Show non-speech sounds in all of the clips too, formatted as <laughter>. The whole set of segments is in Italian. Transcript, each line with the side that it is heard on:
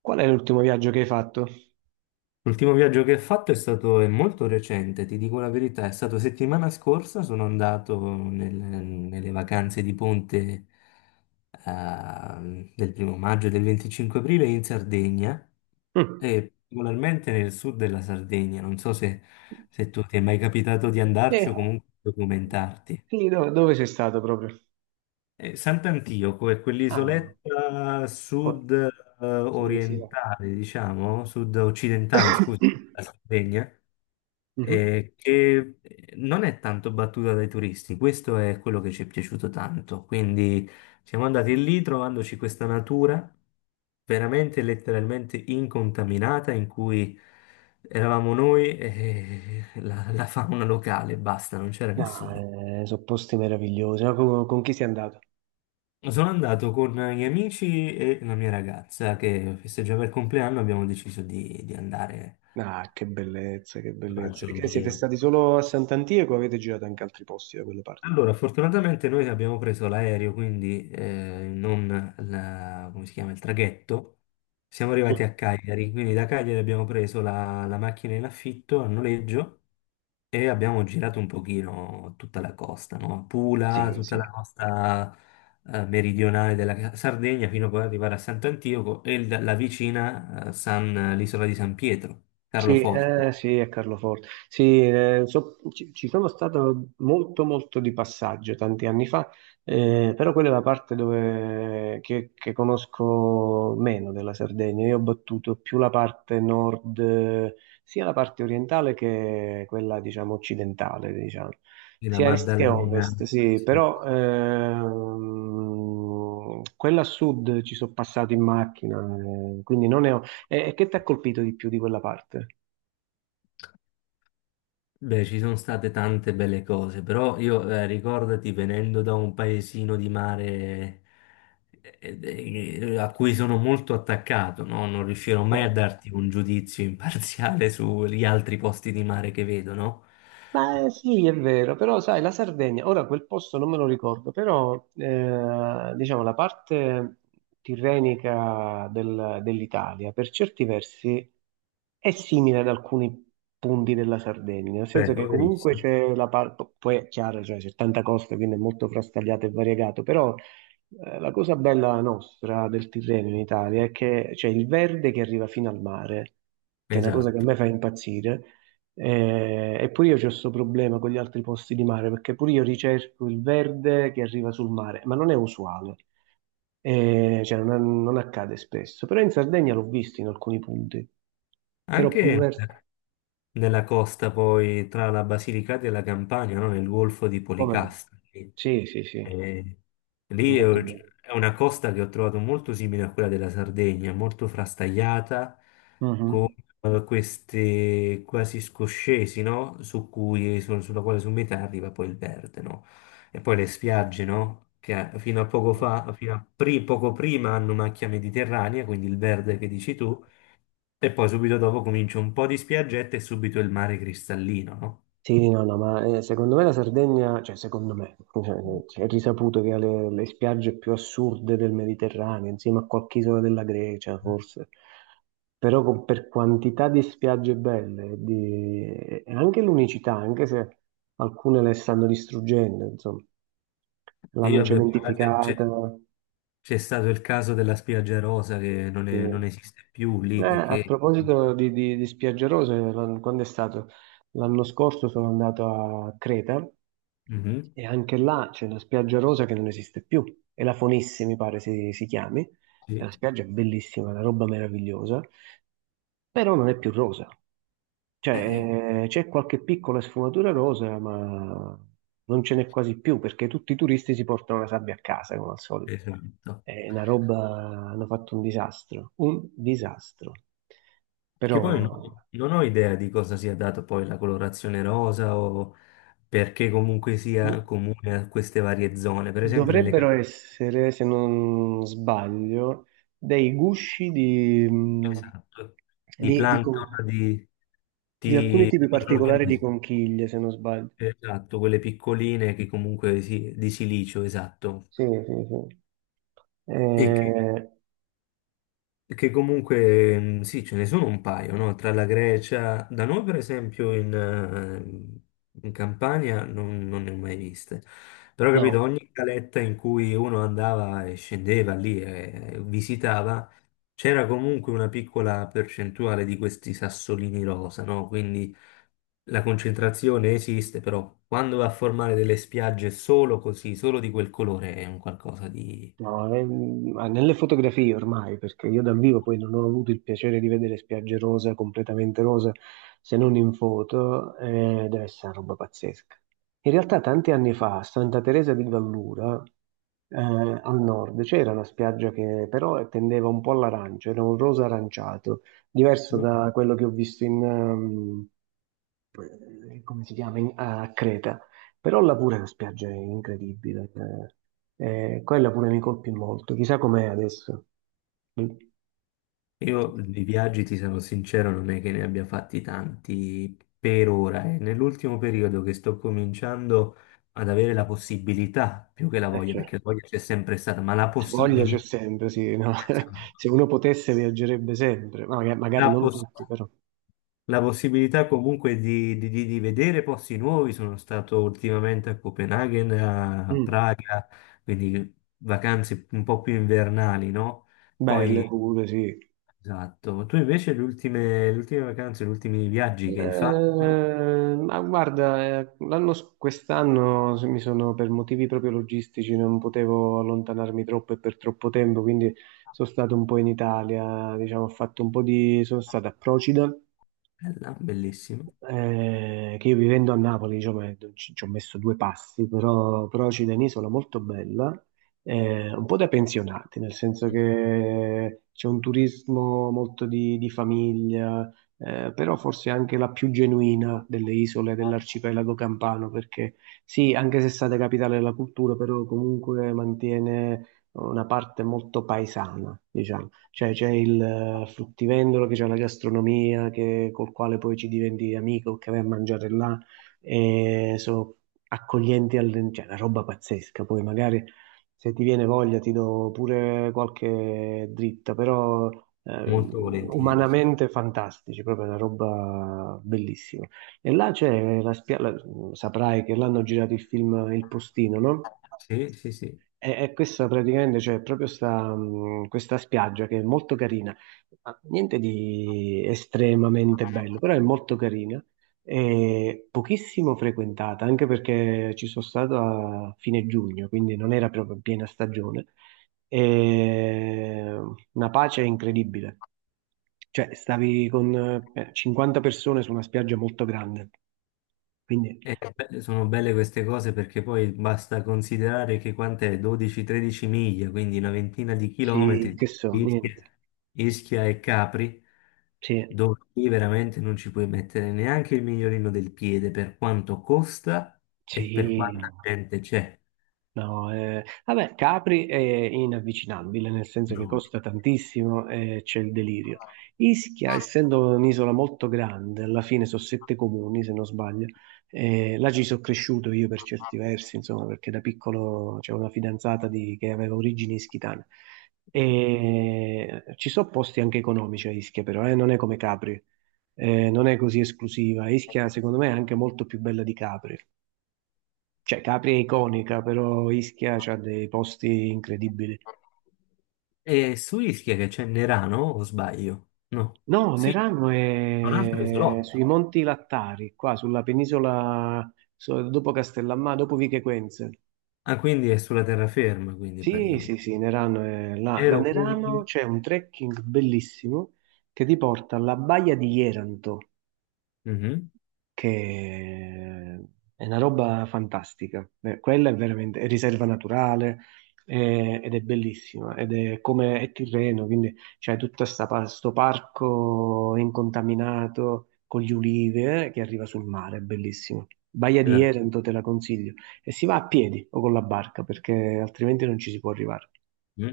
right: Qual è l'ultimo viaggio che hai fatto?
left: L'ultimo viaggio che ho fatto è molto recente, ti dico la verità, è stato settimana scorsa, sono andato nelle vacanze di ponte del primo maggio e del 25 aprile in Sardegna
right: Mm.
left: e particolarmente nel sud della Sardegna, non so se, se tu ti è mai capitato di andarci o
right: Sì.
left: comunque documentarti.
right: Quindi dove sei stato proprio?
left: Sant'Antioco è
right: Ah,
left: quell'isoletta
right: co-
left: sud
right: sì, sì. Va.
left: orientale, diciamo, sud occidentale, scusa,
right: <coughs>
left: della Sardegna
right: Mhm.
left: che non è tanto battuta dai turisti, questo è quello che ci è piaciuto tanto. Quindi siamo andati lì trovandoci questa natura veramente letteralmente incontaminata in cui eravamo noi e <laughs> la fauna locale, basta, non c'era
right: No,
left: nessuno.
right: sono posti meravigliosi. Ma con chi sei andato?
left: Sono andato con gli amici e la mia ragazza che festeggiava il compleanno, abbiamo deciso di andare
right: Ah, che bellezza, che
left: a
right: bellezza.
left: farci
right: E
left: un
right: che siete
left: giro.
right: stati solo a Sant'Antico o avete girato anche altri posti da quelle parti?
left: Allora, fortunatamente noi abbiamo preso l'aereo, quindi non la- come si chiama, il traghetto. Siamo arrivati
right: Mm.
left: a Cagliari, quindi da Cagliari abbiamo preso la macchina in affitto a noleggio e abbiamo girato un pochino tutta la costa, no? Pula,
right: Sì,
left: tutta la
right: sì.
left: costa meridionale della Sardegna, fino a poi arrivare a Sant'Antioco e la vicina l'isola di San Pietro,
right: Sì,
left: Carloforte,
right: sì, è Carloforte. Sì, ci sono stato molto, molto di passaggio tanti anni fa, però quella è la parte dove, che conosco meno della Sardegna. Io ho battuto più la parte nord, sia la parte orientale che quella, diciamo, occidentale, diciamo,
left: e la
right: sia est che ovest,
left: Maddalena.
right: sì,
left: Sì.
right: però quella a sud ci sono passato in macchina, quindi non ne ho. E che ti ha colpito di più di quella parte?
left: Beh, ci sono state tante belle cose, però io ricordati, venendo da un paesino di mare a cui sono molto attaccato, no? Non riuscirò
right: Sì.
left: mai a darti un giudizio imparziale <laughs> sugli altri posti di mare che vedo, no?
right: Ma sì, è vero, però sai, la Sardegna, ora quel posto non me lo ricordo, però diciamo la parte tirrenica dell'Italia per certi versi è simile ad alcuni punti della Sardegna, nel senso
left: Beh,
right: che comunque
left: verissimo.
right: c'è la parte, poi è chiaro, cioè, c'è tanta costa, quindi è molto frastagliato e variegato, però la cosa bella nostra del Tirreno in Italia è che c'è il verde che arriva fino al mare, che è una cosa che a
left: Esatto.
right: me fa impazzire. E pure io ho questo problema con gli altri posti di mare, perché pure io ricerco il verde che arriva sul mare, ma non è usuale. Cioè non accade spesso. Però in Sardegna l'ho visto in alcuni punti. Però
left: Anche
right: pure...
left: nella costa poi tra la Basilicata e la Campania, no? Nel golfo di
right: Come no?
left: Policastro.
right: Sì, sì, sì,
left: E
right: è
left: lì ho-
right: molto bello.
left: è una costa che ho trovato molto simile a quella della Sardegna, molto frastagliata,
right: Mhm.
left: queste quasi scoscesi, no? Sulla quale su metà arriva poi il verde, no? E poi le spiagge, no? Che fino a poco fa, poco prima hanno macchia mediterranea, quindi il verde che dici tu, e poi subito dopo comincia un po' di spiaggette e subito il mare cristallino, no?
right: Sì, no, no, ma secondo me la Sardegna, cioè secondo me, cioè, cioè, è risaputo che ha le spiagge più assurde del Mediterraneo, insieme a qualche isola della Grecia, forse. Però per quantità di spiagge belle e e anche l'unicità, anche se alcune le stanno distruggendo, insomma,
left: E
right: l'hanno
left: io avevo, cioè,
right: cementificata.
left: C'è stato il caso della spiaggia rosa che non
right: Sì.
left: esiste più lì
right: A
left: perché...
right: proposito di spiagge rose, quando è stato? L'anno scorso sono andato a Creta
left: Mhm,
right: e anche là c'è una spiaggia rosa che non esiste più, è la Fonissi mi pare si chiami, è
left: sì.
right: una spiaggia bellissima, una roba meravigliosa, però non è più rosa,
left: Eh, eh,
right: cioè c'è qualche piccola sfumatura rosa ma non ce n'è quasi più perché tutti i turisti si portano la sabbia a casa come al solito.
left: esatto.
right: È una roba, hanno fatto un disastro, un disastro. Però
left: Che poi non ho idea di cosa sia dato poi la colorazione rosa, o perché comunque
right: do-
left: sia comune a queste varie zone. Per esempio nelle
right: dovrebbero
left: case
right: essere, se non sbaglio, dei gusci
left: esatto, di
right: di, di con-
left: plancton,
right: di alcuni
left: di
right: tipi particolari di
left: microrganismi,
right: conchiglie, se non sbaglio.
left: esatto, quelle piccoline che comunque si, di silicio, esatto.
right: Sì, sì, sì.
left: E che
right: Eh,
left: Che comunque, sì, ce ne sono un paio, no? Tra la Grecia, da noi per esempio in Campania non ne ho mai viste, però capito,
right: no.
left: ogni caletta in cui uno andava e scendeva lì e visitava, c'era comunque una piccola percentuale di questi sassolini rosa, no? Quindi la concentrazione esiste, però quando va a formare delle spiagge solo così, solo di quel colore, è un qualcosa di...
right: No, ma nelle fotografie ormai, perché io dal vivo poi non ho avuto il piacere di vedere spiagge rosa, completamente rosa, se non in foto, deve essere una roba pazzesca. In realtà tanti anni fa a Santa Teresa di Gallura, al nord, c'era una spiaggia che però tendeva un po' all'arancio, era un rosa aranciato, diverso da quello che ho visto in, come si chiama, a Creta. Però là pure la spiaggia è incredibile. Quella pure mi colpì molto. Chissà com'è adesso. Mm.
left: Io di viaggi, ti sono sincero, non è che ne abbia fatti tanti per ora. È nell'ultimo periodo che sto cominciando ad avere la possibilità, più che la voglia,
right: Cioè,
left: perché la voglia c'è sempre stata, ma la
right: voglia c'è
left: possibilità,
right: sempre, sì, no? <laughs>
left: esatto.
right: Se uno potesse viaggerebbe sempre, magari
left: la,
right: non
left: poss-
right: tutti, però.
left: la possibilità comunque di vedere posti nuovi. Sono stato ultimamente a Copenaghen, a
right: Mm.
left: Praga, quindi vacanze un po' più invernali, no?
right: Belle
left: Poi
right: pure, sì.
left: esatto, ma tu invece le ultime vacanze, gli ultimi viaggi che hai fatto,
right: Ma guarda, quest'anno se mi sono per motivi proprio logistici, non potevo allontanarmi troppo e per troppo tempo, quindi sono stato un po' in Italia, diciamo, ho fatto un po' di, sono stato a Procida,
left: bella, bellissima,
right: che io vivendo a Napoli, diciamo, ci ho messo due passi, però c'è un'isola molto bella, un po' da pensionati, nel senso che c'è un turismo molto di famiglia, però forse anche la più genuina delle isole dell'arcipelago campano, perché sì, anche se è stata capitale della cultura, però comunque mantiene una parte molto paesana, diciamo. Cioè c'è il fruttivendolo che c'è la gastronomia col quale poi ci diventi amico, che vai a mangiare là e sono accoglienti, cioè una roba pazzesca. Poi magari se ti viene voglia ti do pure qualche dritta, però eh,
left: molto volentieri, sì.
right: umanamente fantastici, proprio una roba bellissima. E là c'è la spiaggia, saprai che l'hanno girato il film Il Postino, no?
left: Sì, sì, sì.
right: E questa praticamente c'è proprio questa spiaggia che è molto carina, ma niente di estremamente bello, però è molto carina e pochissimo frequentata, anche perché ci sono stato a fine giugno, quindi non era proprio piena stagione. E una pace incredibile. Cioè, stavi con 50 persone su una spiaggia molto grande, quindi
left: E sono belle queste cose perché poi basta considerare che quant'è 12-13 miglia, quindi una ventina di
right: sì,
left: chilometri,
right: che so,
left: Ischia,
right: niente.
left: E Capri,
right: Sì,
left: dove lì veramente non ci puoi mettere neanche il migliorino del piede per quanto costa e per
right: sì.
left: quanta
right: No.
left: gente c'è.
right: No, vabbè, Capri è inavvicinabile, nel senso che
left: No,
right: costa tantissimo e c'è il delirio. Ischia, essendo un'isola molto grande, alla fine sono sette comuni, se non sbaglio, là ci sono cresciuto io per certi versi, insomma, perché da piccolo c'era una fidanzata che aveva origini ischitane. E ci sono posti anche economici a Ischia, però, non è come Capri, non è così esclusiva. Ischia, secondo me, è anche molto più bella di Capri. Cioè, Capri è iconica, però Ischia ha dei posti incredibili.
left: e su Ischia che c'è Nerano, o sbaglio? No.
right: No,
left: Sì,
right: Nerano
left: tra l'altro è
right: è sui
left: isolotto.
right: Monti Lattari, qua sulla penisola, dopo Castellammare, dopo Vichequenze.
left: Ah, quindi è sulla terraferma, quindi
right: Sì, sì,
left: praticamente.
right: sì, Nerano è là. Da
left: Ero qui...
right: Nerano c'è un trekking bellissimo che ti porta alla baia di Jeranto,
left: Mhm.
right: che è una roba fantastica. Quella è veramente, è riserva naturale, ed è bellissima ed è come è Tirreno, quindi c'è tutto questo parco incontaminato con gli ulivi, che arriva sul mare, è bellissimo. Baia
left: E
right: di
left: vabbè.
right: Erento te la consiglio e si va a piedi o con la barca perché altrimenti non ci si può arrivare.
left: Mm.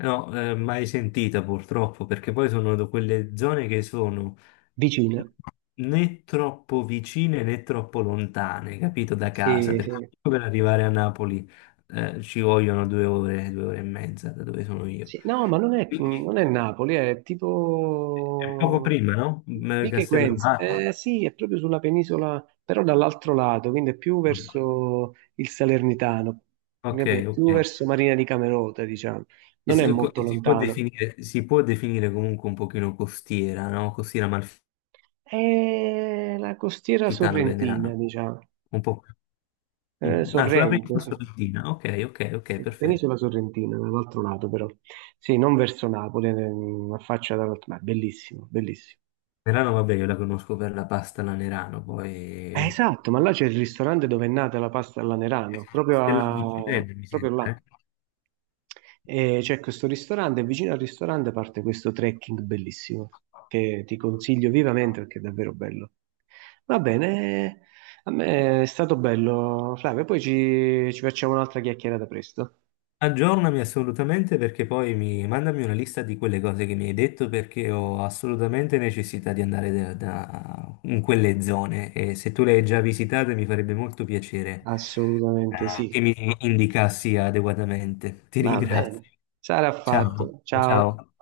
left: No, mai sentita purtroppo, perché poi sono da quelle zone che sono
right: Vicina.
left: né troppo vicine né troppo lontane, capito, da casa,
right: Sì,
left: perché
right: sì.
left: per arrivare a Napoli ci vogliono due ore e mezza da dove sono io.
right: Sì, no, ma non è,
left: Quindi
right: non è Napoli, è
left: è poco
right: tipo
left: prima, no? Mm,
right: Vico Equense.
left: Castellammare.
right: Sì, è proprio sulla penisola, però dall'altro lato, quindi è più verso il Salernitano,
left: Ok,
right: capi? È
left: ok.
right: più verso Marina di Camerota, diciamo.
left: E
right: Non è molto lontano.
left: si può definire comunque un pochino costiera, no? Costiera malfitana,
right: È la costiera sorrentina,
left: venerana.
right: diciamo.
left: Un po'.
right: Eh,
left: Mm. Ah, sulla
right: Sorrento,
left: penisola stamattina. Ok, ok, ok, perfetto.
right: penisola sorrentina, dall'altro lato però. Sì, non verso Napoli, affaccia dall'altro lato, ma è bellissimo, bellissimo.
left: Nerano, vabbè, io la conosco per la pasta alla Nerano, poi... eh,
right: Esatto, ma là c'è il ristorante dove è nata la pasta all'anerano, proprio,
left: Stella Michelin, mi
right: proprio
left: sembra,
right: là.
left: eh?
right: E c'è questo ristorante, e vicino al ristorante parte questo trekking bellissimo, che ti consiglio vivamente perché è davvero bello. Va bene, a me è stato bello, Flavio, poi ci facciamo un'altra chiacchierata presto.
left: Aggiornami assolutamente perché poi mi mandami una lista di quelle cose che mi hai detto perché ho assolutamente necessità di andare in quelle zone, e se tu le hai già visitate mi farebbe molto piacere
right: Assolutamente sì.
left: che mi indicassi adeguatamente. Ti
right: Va
left: ringrazio.
right: bene, sarà
left: Ciao,
right: fatto. Ciao.
left: ciao.